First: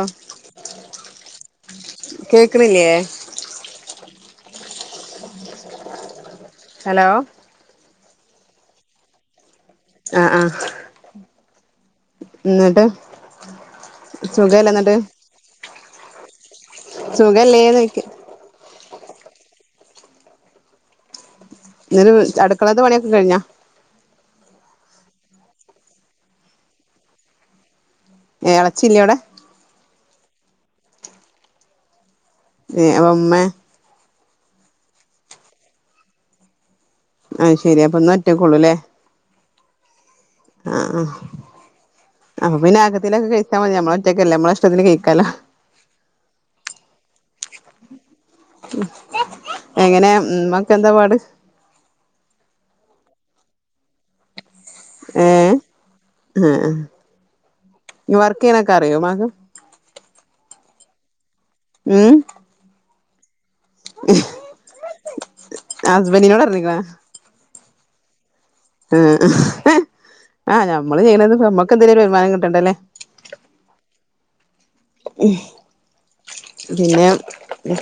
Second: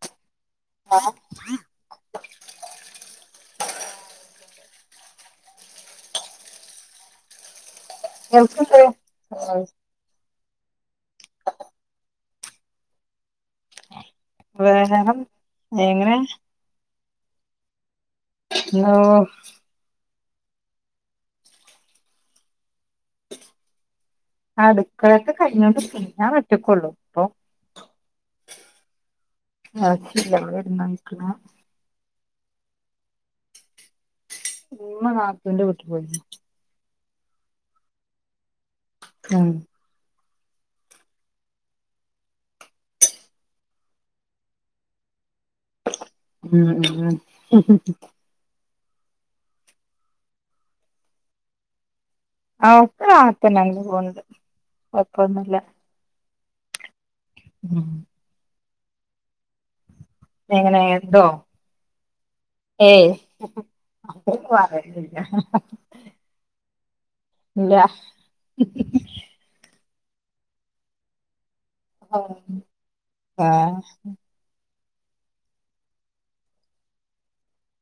ആഹ് ആഹ് കേക്ക്ണില്ലേ ഹലോ എവിടെക്ക്ട്ട് ആഹ് ആഹ് ന്നട്ട് വേണം എങ്ങനെ സുഖലേന്നൊയ്ക്ക ന്നോ ന്നലെ അടുക്കളത്തെ പണിയൊക്കെ കഴിഞ്ഞാ? അടുക്കളയൊത്തെ കഴിഞ്ഞോണ്ട് ക്ക് ഞാൻ വെട്ടക്കൊള്ളൂ പ്പൊ എ എളച്ചില്ലവിടെ എച്ചില്ല അവള് വിരിന്നോയിക്ക്ണേ ഏ പ്പ മ്മേ? ഇമ്മ നത്തുന്റെ വീട്ടി പോയിണ് ആഹ്ശരി പ്പ ഇന്ന് ഒറ്റക്കൊള്ളൂല്ലേ അ ആഹ് അപ്പ പിന്നെ അകത്തിനൊക്കെ കഴിച്ചാൽ മതി നമ്മള ഒറ്റക്കല്ലെ നമ്മളെ ഇഷ്ടത്തിന് കഴിക്കാലോ ഉം ഉം എങ്ങനെ ഉമ്മക്കെ എന്താ പാട് ആ ഒക്കെ കണകഞ്ഞെ അങ്ങനെ പോണത് ഏഹ് അ അഹ് വർക്ക് ചെയ്യനൊക്കെ അറിയോ മ്മാക്ക് എങ്ങനെ എന്തോ ഉം ഏയ് [unintelligible] ഹസ്ബൻഡിനോട് പറഞ്ഞിക്കണോ [unintelligible] ആഹ് നമ്മള് ചെയ്യ്ണത് നമ്മക്ക് എന്തേും വരുമാനം കിട്ടണ്ടല്ലേ ആഹ് ഉം പിന്നെ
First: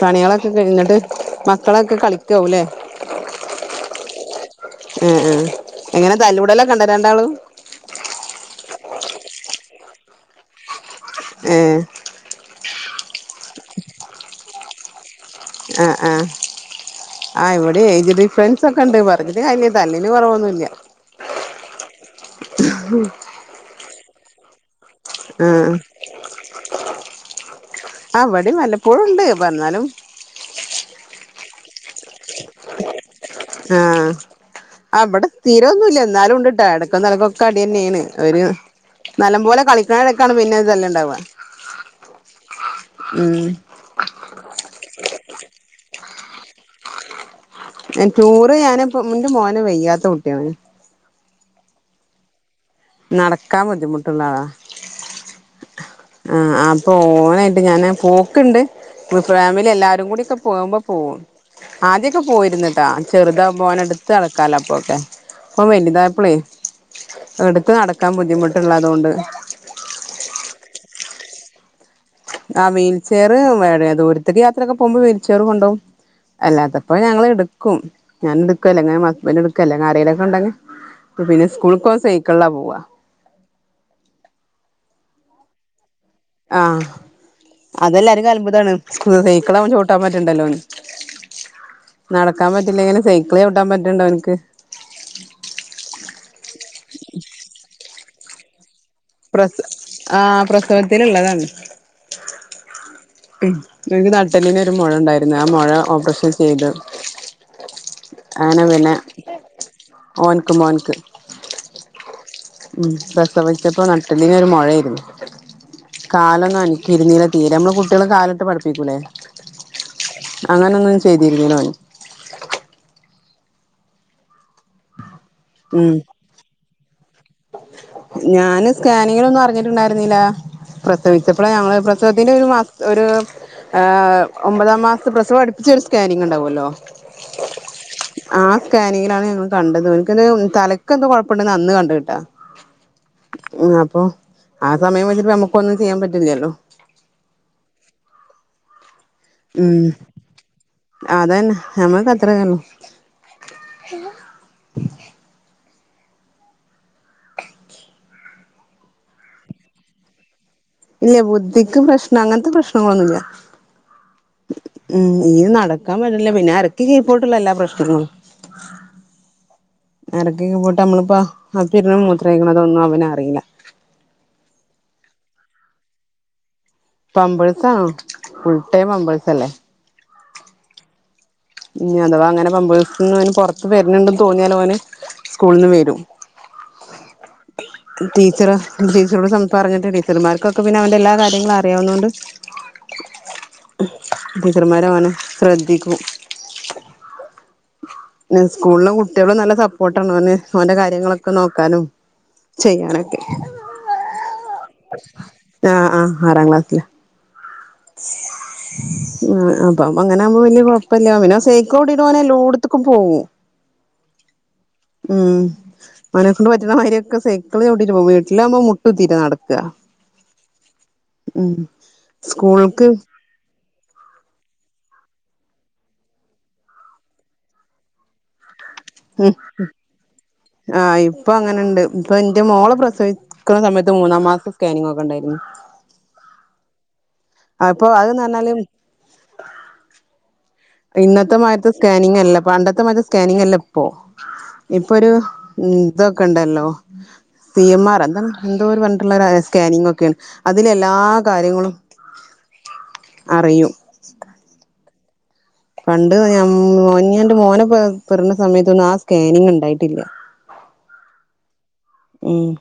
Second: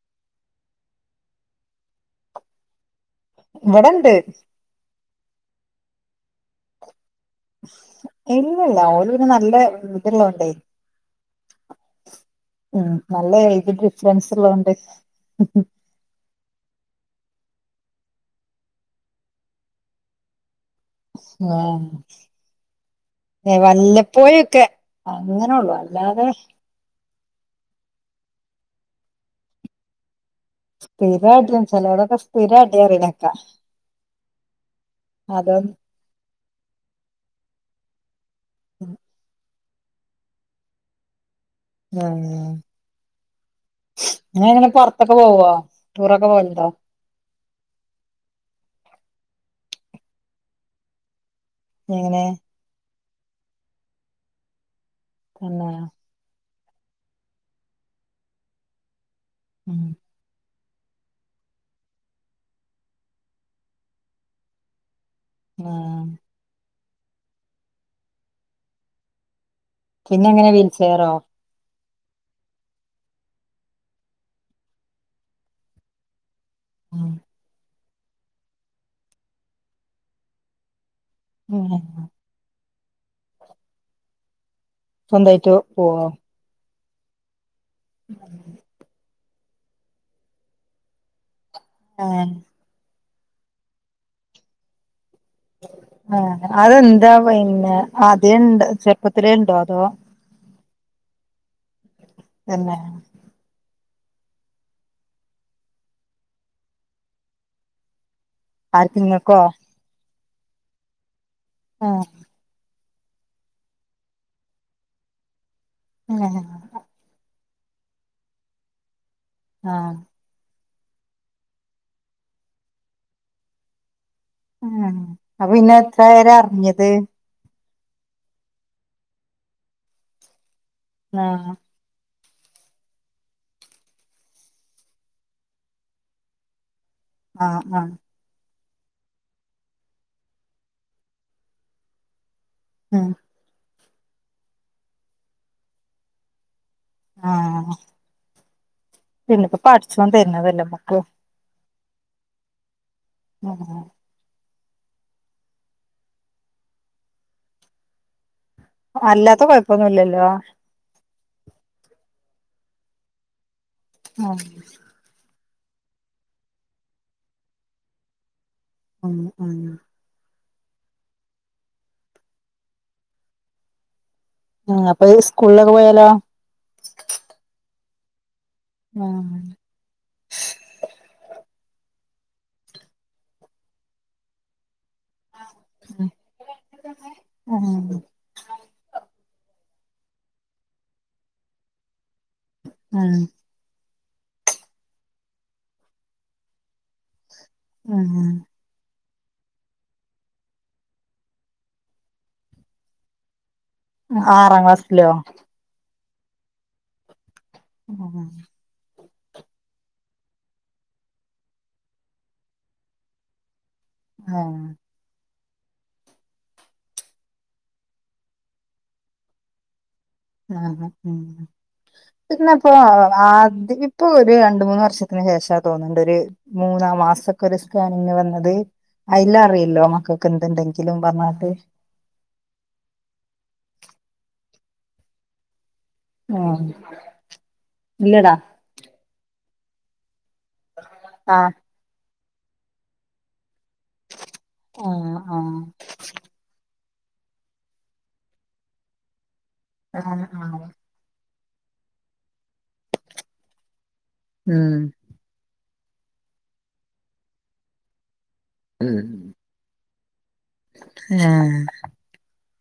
പണികളൊക്കെ കഴിട്ട് മക്കളൊക്കെ കളിക്കാവല്ലേ [unintelligible] ഇവിടെണ്ട് ആ ആ എങ്ങനെ തല്ലൂടലൊക്കെ ഇണ്ട രണ്ടാളും ഇല്ലല്ല ഓല് പിന്നെ നല്ല ഇത് ഉള്ളോണ്ടെ ഏഹ് ഉം നല്ല എയ്ജ് ഡിഫറൻസ് ഉള്ളത് കൊണ്ട് ആഹ് ആഹ് ആഹ് ഇവിടേം ഏജ് ഡിഫ്രൻസ് ഒക്കെണ്ട് പറഞ്ഞിട്ട് കാര്യം ഇല്ല തല്ലിന് കുറവൊന്നുമില്ല ആഹ വല്ലപ്പോയൊക്കെ അങ്ങനെള്ളൂ അല്ലാതെ ആ ഇവിടിം വല്ലപ്പോഴുണ്ട് പ്പൊ ന്നാലും സ്ഥിരം അടി ചിലവിടൊക്കെ സ്ഥിരം അടി ആന്ന് പറയിണ കേക്കാം ആഹ ഇവിടെ അതൊന്നും സ്ഥിരമൊന്നുമല്ല എന്നാലും ഇണ്ട് ട്ടാ ഇടക്കും തലക്കൊക്കെ അടി തന്നെയാണ് ഒരു ഉം നല്ലം പോലെ കളിക്കണ ഇടയ്ക്കാണ് പിന്നെ തല്ല് ഉണ്ടാവുക ഉ ഇങ്ങൾ എങ്ങനെ പുറത്തൊക്കെ പോവോ ടൂറൊക്കെ പോവലണ്ടോ ടൂറ് ഞാന് ഇപ്പോ ഇന്റെ മോന് വെയ്യാത്ത കുട്ടിയാണ് എങ്ങനെ നടക്കാൻ ബുദ്ധിമുട്ടുള്ള ആളാ തന്നെ ആ അപ്പൊ ഓനായിട്ട് ഞാൻ പോക്ക്ണ്ട് ഫാമിലി ഉം എല്ലാരും കൂടി ഒക്കെ പോകുമ്പോ പോകും ആദ്യൊക്കെ പോയിരുന്ന് ട്ടാ ചെറുതാവമ്പോ ഓനെ എടുത്ത് നടക്കാലോ അപ്പൊക്കെ ഇപ്പം ആഹ് വലുതായപ്പളെ എടുത്ത് നടക്കാൻ ബുദ്ധിമുട്ടുള്ളതുകൊണ്ട് പിന്നെ എങ്ങനെ വീൽചെയറോ ആ വീൽചെയറ് വേടെ ദൂരത്തേക്ക് യാത്രയൊക്കെ പോകുമ്പോ വീൽചെയർ കൊണ്ടോകും അല്ലാത്തപ്പൊ ഉം ഞങ്ങള് ഇടുക്കും ഞാന് ഇടക്കും അല്ലെങ്കെ ഹസ്ബൻഡ് ഇടക്കെ അല്ലേൽ ആരേലും ഒക്കെ ഇണ്ടെങ്കെ പിന്നെ ഉം സ്കൂൾക്ക് ഓൻ സൈക്കിളിലാ പോവ സ്വന്തമായിട്ട് പോവോ ആഹ അതെല്ലാരും കലമ്പുതാണ് സൈക്കിൾ ആവുമ്പോ ചവിട്ടാൻ പറ്റണ്ടല്ലോന് ആഹ് നടക്കാൻ പറ്റ ഇല്ലെങ്ങങ്കിലും സൈക്കിള് ചവിട്ടാൻ പറ്റണ്ടോനിക്ക് ആഹ അതെന്താ പിന്നെ ആദ്യേ ണ്ട് പ്രസാ ആഹ പ്രസവത്തില് ഉള്ളതാണ് തന്നെ ഉം ഇവനിക്ക് നട്ടെല്ലിന് ഒരു മുഴ ഉണ്ടായിരുന്നു ആ മുഴ ഓപ്പറേഷൻ ചെയ്തു അങ്ങനെ പിന്നെ ആർക്ക് ഇങ്ങക്കോ ഓന്ക്ക് മോന്ക്ക് ആഹ ഉം പ്രസവിച്ചപ്പോ നട്ടലിന് ഒരു മൊഴയിരുന്നു ആഹ് കാലൊന്നും അന തിരുന്നീല തീരെ നമ്മള് കുട്ടികളെ കാല്ട്ട് പഠിപ്പിക്കൂലേ ആഹ അങ്ങനെ ഒന്നും ചെയ്തിരുന്നില ഓൻ ഉ അപ്പൊ പിന്നെ ഉം എത്ര ആയരെ അറിഞ്ഞത് ഞാന് സ്കാനിങ്ങിലൊന്നും അറിഞ്ഞിട്ടുണ്ടായിരുന്നില്ല പ്രസവിച്ചപ്പോള ആഹ് ഞങ്ങള് സത്തിന്റെ ഒരു മാസത് ഒരു ഒമ്പതാം മാസത്തെ പ്രസവം അടുപ്പിച്ചൊരു സ്കാനിങ് ഉണ്ടാവുമല്ലോ ആഹ ആഹ ആഹ് ആ സ്കാനിങ്ങിലാണ് ഞങ്ങള് കണ്ടത് ൻക്ക്ത് തലക്കെന്തോ കൊഴപ്പണ്ട്ന്നാ അന് കണ്ടത്ട്ടാ ഉം ഏഹ് അപ്പൊ ആ സമയം വെച്ചിട്ട് നമുക്കാെന്നും ചെയ്യാൻ പറ്റില്ല്യല്ലോ ആഹ് പിന്നപ്പോ പട്ച്ചാേൻ തര്ണതല്ലെ മ്മക്ക് അതെന്നേ ഞമ്മൾക്കത്രെന്നെള്ളു ഉം ഊം അല്ലാത്ത കൊഴപ്പൊന്നുല്ല്യല്ലോ ഇല്ല ബുദ്ധിക്ക് പ്രശ്നം അങ്ങൻത്തെ പ്രശ്നങ്ങളൊന്നുല്ല ഓക്കെ ഉം ഇഞ്ഞ് നടക്കാൻ പറ്റ്ണില്ല പിന്നെ അരക്ക് കീപ്പോട്ട്ള്ള എല്ലാ പ്രശ്നങ്ങളും ഉം ആഹ് നേരത്തെക്കെ പോയിട്ട് നമ്മളിപ്പോ അപ്പിടാ മൂത്രാെയ്ക്ക്ണതൊന്നും അവന് അറീലാ ആഹ് അപ്പൊ ഈ സ്കൂൾലൊക്കെ പോയാലോ പമ്പേഴ്സാണ് ഫുൾട്ടൈം ഉം പമ്പേഴ്സല്ലേ ഉം ഞ്ഞഥവാ അങ്ങനെ പമ്പേഴ്സ്ന്ന് അവന് പാെറത്ത് വര്ണ്‌ണ്ട് തോന്നിയാലോന് ഓന് സ്കൂൾന്ന് വെരും ആഹ് ടീച്ചറ് ടീച്ചറോട് സംസാരങ്ങട്ട് ടീച്ചർമാര്ക്കൊക്കെ പിന്നെ അവന്റെ എല്ലാ കാര്യങ്ങളും അറിയാവുന്നോണ്ട് ആഹ് ടീച്ചർമാരവനെ ശ്രദ്ധിക്കും ഉം സ്കൂൾലെ കുട്ട്യേളും നല്ല സപ്പോട്ടാണ് ഓന് ഓന്റെ കാര്യങ്ങളൊക്കെ നോക്കാനും ചെയ്യാനൊക്കെ ആറാം ക്ലാസ്സ്ലോ? ആഹ് ആഹ് ആറാം ക്ലാസ്സ്ലാ അഹ് ആഹ് ആഹ് അപ്പം അപ്പങ്ങനാകുമ്പം വല്യ കാെഴപ്പല്ല്യാ പിന്നെ ആ സെയ്ക്കളോട്ടീട്ടോനെല്ലോട്ത്ത്ക്കും പോകും ആഹ് ഉം ഓനെക്കൊണ്ട് പറ്റ്ണ മാര്യൊക്കെ സെയ്ക്കള് ചവ്ട്ടീട്ട് പോവും വീട്ട്ലാവുമ്പം മുട്ടുത്തീട്ടാ നട്ക്കാ ആഹ് അഹ് ആഹ് ഇതിനപ്പൊ സ്കൂൾക്ക് ആദ്യ ഇപ്പൊ ഒര് രണ്ട് മൂന്ന് വർഷത്തിന് ശേഷാ തോന്ന്ണ്ട് ഒര് മൂന്നാ മാസൊക്കാെര് സ്കാനിങ്ങ് വന്നത് ഉം അയ്ലറ്യല്ലോ മക്കെക്കെന്ത്ണ്ടെങ്കിലും പർഞ്ഞാട്ട് പ്പൊ ഇന്റെ മോളെ പ്രസവിക്ക്ണ സമയത്ത് മൂന്നാം മാസ്ത്തെ സ്കാനിങ്ങൊക്കെ ണ്ടായ്ര്ന്നു ആഹ് അപ്പോ അത്‌ന്നർഞ്ഞാല് ആഹ് ഇന്നത്തെമായ്ര്ത്തെ സ്കാനിങ്ങല്ല പണ്ടെത്തെമായ്ര്ത്തെ സ്കാനിങ്ങല്ലെ പ്പോ ഇപ്പൊരു ആഹ് ആഹ് ഉം തൊക്കെണ്ടല്ലോ സി എം ആർ എന്താണ് എന്തോര് പർഞ്ഞിട്ട്ള്ളാെരായാസ് സ്കാനിങ്ങാെക്കെ ആഹ് ആഹ് അതിലെല്ലാ കാര്യങ്ങളും അറിയും ആഹ് പണ്ട് ഞാം ഞാന്റെ മോനെ പെറ് പെറ്ണ സമയത്തൊന്നും ആ സ്കാനിങ് ണ്ടായിട്ട്ല്ല്യാ ഏഹ് ഉം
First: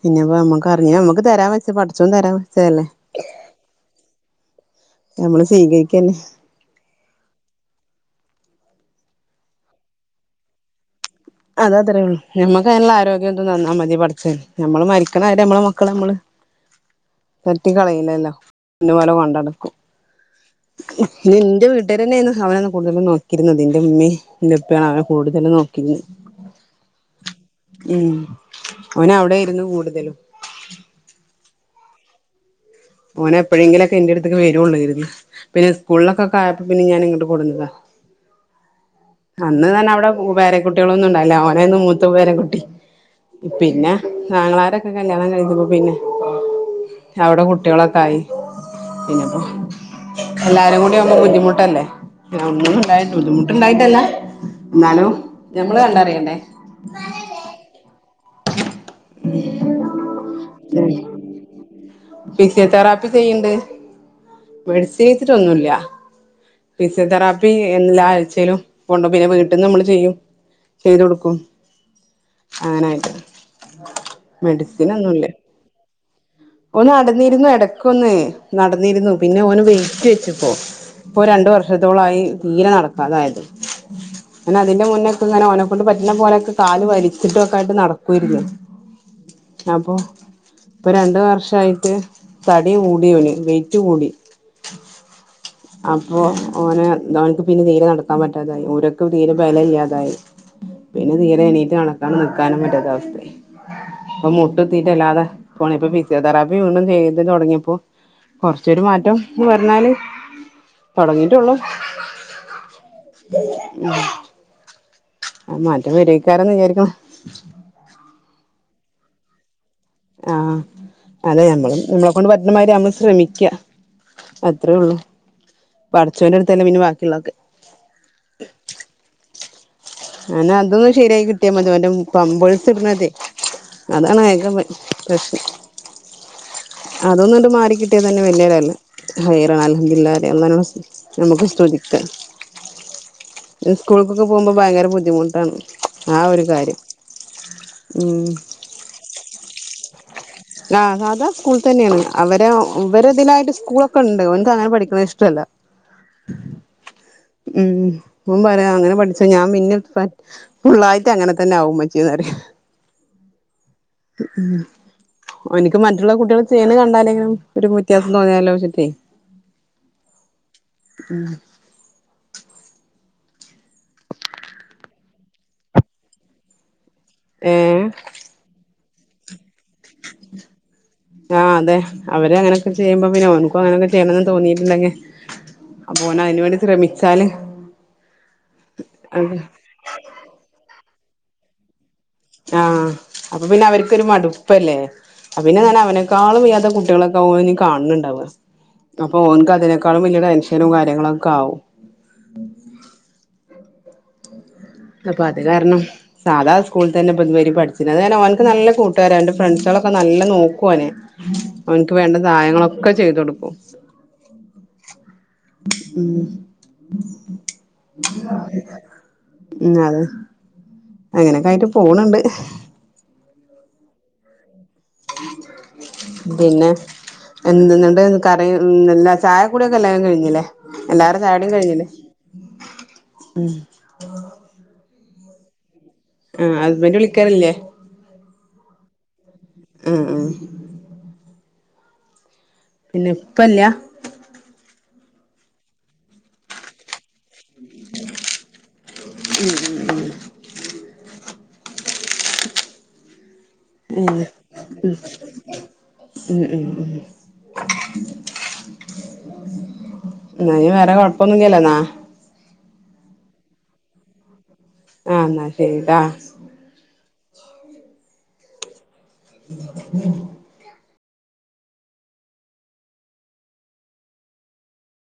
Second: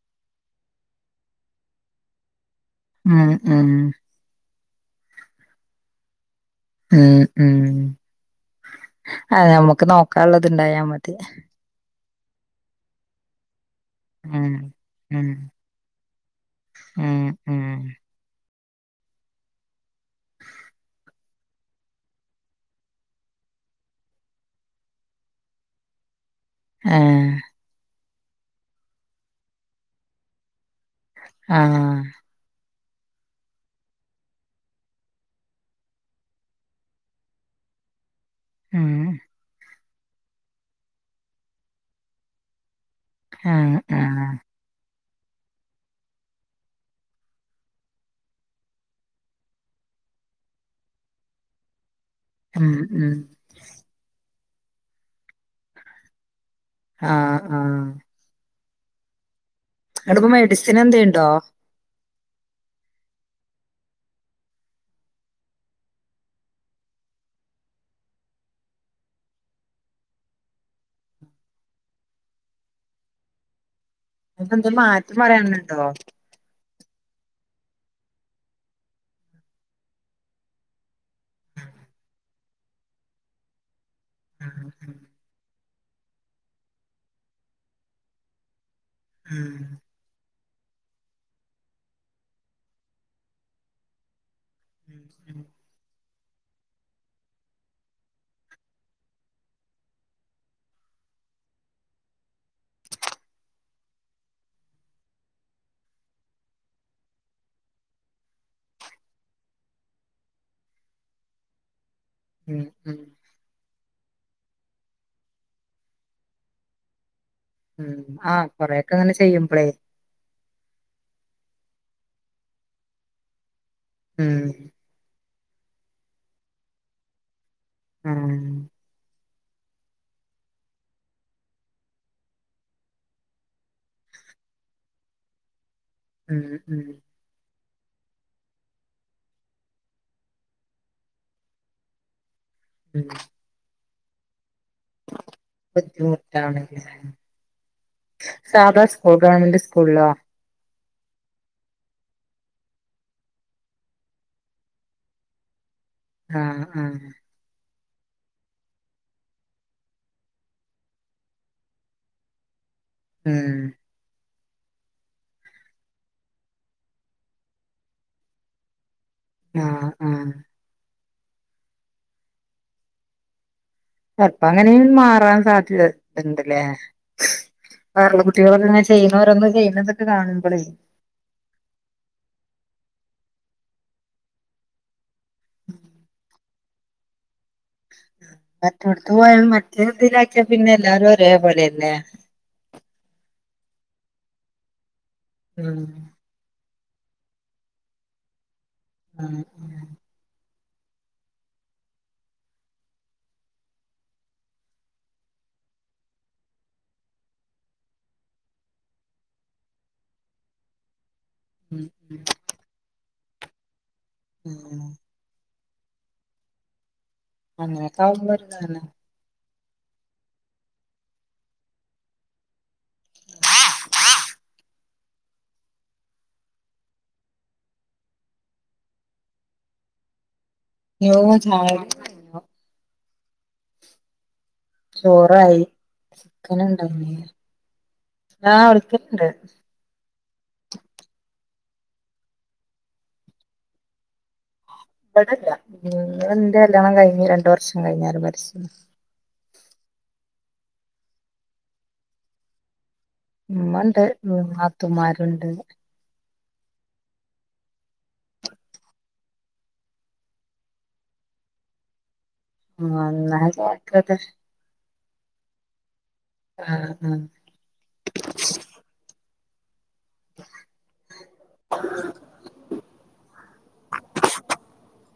പിന്നെപ്പ നമ്മക്ക് അറിഞ്ഞാ മ്മക്ക് തരാൻ വെച്ചെ പട്ച്ചോൻ തരാൻ വെച്ചെല്ലേ ആഹ് ആഹ് നമ്മള് സീകരിക്കെന്നെ ഉം ഉം ആതെ ഞമ്മക്ക് നോക്കാൻള്ളത്ണ്ടായാ മതി അത അത്രേള്ളൂ ഞമ്മക്കയ്ന്ള്ള ആരോഗ്യും തും തന്നാ മതി പടച്ചെ ഉം നമ്മള് മരിക്ക്ണ ഉം വെരെ നമ്മളെ മക്കളെ മ്മള് ഉം ഉം തട്ടി കളയില്ലല്ലോ ഇത്പോലെ വാണ്ടാ ന്ക്കും [inaudible] ഇ എന്റെ വീട്ടുകാര് തന്നെയായിരുന്നു അവന കൂടുതലും നോക്കിരുന്നത് എന്റെ ഉമ്മയും എന്റെ ഇപ്പാണ് അവനെ കൂടുതലും നോക്കിരുന്നത്. [inaudible] ആഹ് ഉം അവനവിടായിരുന്നു കൂടുതലും. ആഹ് ഓനെപ്പോഴെങ്കിലൊക്ക എന്റെ അടുത്തേക്ക് വരുവൊള്ളാരുന്ന് പിന്നെ സ്കൂളിലൊക്കൊക്കായപ്പോ പിന്നെ ഞാൻ ഇങ്ങട് കൊടുന്നതാ. ഉം അന്ന് തന്നെ അവിടെ പേര കുട്ടികളൊന്നും ഇണ്ടായില്ല ഓനന്ന് മൂത്ത പേരക്കുട്ടി ആഹ് പിന്നെ ആഹ് ആങ്ങളാരൊക്കെ കല്യാണം കഴിഞ്ഞപ്പോ പിന്നെ അവിടെ കു ട്ടികളൊക്കെ ആയി പിന്നപ്പോ എല്ലാരും കൂടി ആമ്പം ബുദ്ധിമുട്ടല്ലേ. [unintelligible] ഉം ഉണ്ടായിട്ടല്ല ഉം ബുദ്ധിമുട്ടുണ്ടായിട്ടല്ല എന്നാലും ഞമ്മള് കണ്ടറിയണ്ടേ. ആഹ് ആഹ് [inaudible] അടിപ്പ മെഡിസിൻ ഉം എന്തേണ്ടോ? ഫിസിയോതെറാപ്പി ചെയ്യണ്ട്. മെഡിസിൻ കയിച്ചിട്ടൊന്നുല്ല. ഫിസിയോ തെറാപ്പി എല്ലാ ആഴ്ചയിലും പോണ്ട പിന്നെ വീട്ടിൽന്ന് നമ്മൾ ചെയ്യും. ചെയ്ത് കൊടുക്കും അങ്ങനായിട്ട്. അ എന്ത് മാറ്റം വരണിണ്ടോ? ഓന് നടന്നിരുന്നു ഇടക്കൊന്ന് നടന്നിരുന്നു പിന്നെ ഓന് വെയിറ്റ് വെച്ചിപ്പോ ഇപ്പൊ രണ്ടു വർഷത്തോളായി തീരെ നടക്കാതായത് ആഹ് അതിന്റെ മുന്നേക്കെ ഇങ്ങനെ ഓനെ ക്കൊണ്ട് പറ്റുന്ന പോലെക്കെ കാല് വലച്ചിട്ടൊക്കെ ആയിട്ട് നടക്കുവാരുന്നു ആഹ് അപ്പൊ ഇപ്പൊ രണ്ടു വർഷായിട്ട് തടി കൂടിയവന് വെയ്റ്റ് കൂടി. ഉം അ പ്പോ ഓന് ഓനക്ക് പിന്നെ തീരെ നടക്കാൻ പറ്റാതായി ഓരൊക്കെ തീരെ ബലയില്ലാതായി പിന്നെ തീരെ എണീറ്റ് നടക്കാനും നിക്കാനും പറ്റാത്ത അവസ്ഥയായി അപ്പൊ മുട്ട്ത്തിട്ടല്ലാതെ പോണിപ്പ ഭിത്തി സിയോ തെറാപ്പി വീണ്ടും ചെയ്ത് തുടങ്ങിയപ്പോ കൊറച്ചൊരു മാറ്റംന്ന് പറഞ്ഞാല് തുടങ്ങീട്ടൊള്ളൂ ഉം ഉം ഉം മാറ്റം വെരയക്കാരന്ന് വിചാരിക്കുണു. ഉം ആഹ് കൊറെക്കെ അങ്ങനെ ചെയ്യുമ്പളേ ആഹ് അതെ നമ്മളും നമ്മളെ കൊണ്ട് പറ്റണ മാതിരി നമ്മള് ശ്രമിക്ക ഉം അത്രേ ഉള്ളു. പഠചോന്റെടുത്തല്ലേ പിന്നെ ബാക്കിയുള്ളൊക്കെ. ആഹ് അനെ അതൊന്ന് ശരിയായി കിട്ടിയാ മതി മറ്റേ പമ്പൊയ്സിടുന്നതേ അതാണ് ഏക പ്രശ്നം ഉം ഉം അതൊന്നുണ്ട് മാറിക്കിട്ടിയ തന്നെ വലിയ [unintelligible] ഹൈറാണ് അൽഹമ്മദിലില്ലാഹ് [unintelligible] ഞമ്മക് സ്തുധിക്ക മ് സ്കൂളിക്കൊക്കെ പോകുമ്പോ ഭയങ്കര ബുദ്ധിമുട്ടാണ്. ആ ഒരു കാര്യം ബുദ്ധിമുട്ടാണ്ല്ലേ ഉം സാധാ സ്കൂളിലൊ ഗവൺമെന്റ് സ്കൂളിലൊ? ആഹ് സാധാ സ്കൂൾ തന്നെയാണ് അവരെ അവരെതിലായിട്ട് സ്കൂളൊക്കെ ഉണ്ട് ഓന്ക് അങ്ങനെ പഠിക്കുന്നത് ഇഷ്ടല്ല. ആഹ് ആഹ്. ഉം ഓൻ പറയാ അങ്ങനെ പഠിച്ച ഞാൻ പിന്നെ ഫുള്ളായിട്ട് അങ്ങനെ തന്നാവും മ്മച്ചീന്ന് പറയും ഉം ഉം ഒനിക്ക് മറ്റുള്ള കുട്ടികൾ ചെയ്യുന്ന കണ്ടാലെങ്കിലും ഒരു വ്യത്യാസം തോന്നിയാലോചെട്ടെ. ആഹ് ആഹ് മ്. ചെൽപ്പ അങ്ങനെയും മാറാൻ സാധ്യതണ്ട്ല്ലേ? ഏഹ് വേറൊള്ള കുട്ടികൾക്കെങ്ങനെ ചെയ്യുന്നവരോന്ന് ചെയ്യുന്നതക്കെ കാണുമ്പോളേ ആഹ് അതെ അവരെ അങ്ങനൊക്കെ ചെയ്യുമ്പോ പിന്നെ ഓനക്കും അങ്ങനൊക്കെ ചെയ്യണന്ന് തോന്നിയിട്ടിണ്ടെങ്കി അപ്പോനയ്ന് വേണ്ടി ശ്രമിച്ചാല് മറ്റടുത്ത് അത് പോയാ മറ്റേ ഇതിലാക്കിയ പിന്നെ എല്ലാരും ഒരേപോലെയല്ലേ ആഹ് അപ്പൊ പിന്നെ അവർക്കൊരു മടുപ്പല്ലേ അ പിന്നെ ഉം അവനെക്കാളും വ്യാത്ത കുട്ടികളൊ ഓന് കാണുന്നുണ്ടാവ അപ്പൊ ആഹ് ഓനക്ക് ആഹ് അതിനേക്കാളും വലിയ ടെൻഷനും കാര്യങ്ങളുംക്കെ ആവും. അപ്പൊ അത് കാരണം സാധാ സ്കൂളൾ തന്നെത് രി പഠിച്ചിനി അതുകാരണം ഓനക്ക് നല്ല കൂട്ടുകാര അവൻന്റെ ഫ്രണ്ട്സുകളൊക്കെ നല്ല നോക്കു ഓനെ ഉം അവനിക്ക് വേണ്ട സഹായങ്ങളൊക്കെ ചെയ്തു കൊടുക്കും. മ് മ് അങ്ങനെയൊക്കെ ആവുമ്പോ ഒരിതാണ് [inaudible] ഉം അത് അങ്ങനെയൊക്കെ ആയിട്ട് പോണുണ്ട്. പിന്നെ എന്ത്‌ന്നണ്ട് കറങ്ങി ചായക്കൂടിയൊക്കെ എല്ലാരും കഴിഞ്ഞില്ലേ? യോ എല്ലാരുടെ ചായടിം ചായ കഴിഞ്ഞിലെ കുടി കഴിഞ്ഞോ ഉം? ചോറായി. ആ ഹസ്ബൻഡ് വിളിക്കാറില്ലേ ആ വിളക്കലണ്ട് ആ ആഹ് പിന്നെ ഇപ്പല്ല ബ്ടലാ എന്റെ കല്യാണം കഴിഞ്ഞ് രണ്ടു വർഷം കഴിഞ്ഞാല് മരിച്ച് ഉം ഉം ഉമ്മ ണ്ട് നാത്തുമാരുണ്ട്. ഉം ഉം ന്നാ ഇനി വേറെ കൊഴപ്പൊന്നില്ലല്ലോ മാ ന്ന [unintelligible] യിക്കോട്ടെ ആ ന്നാ ശരിടാ. ആ അഹ് [inaudible] [inaudible]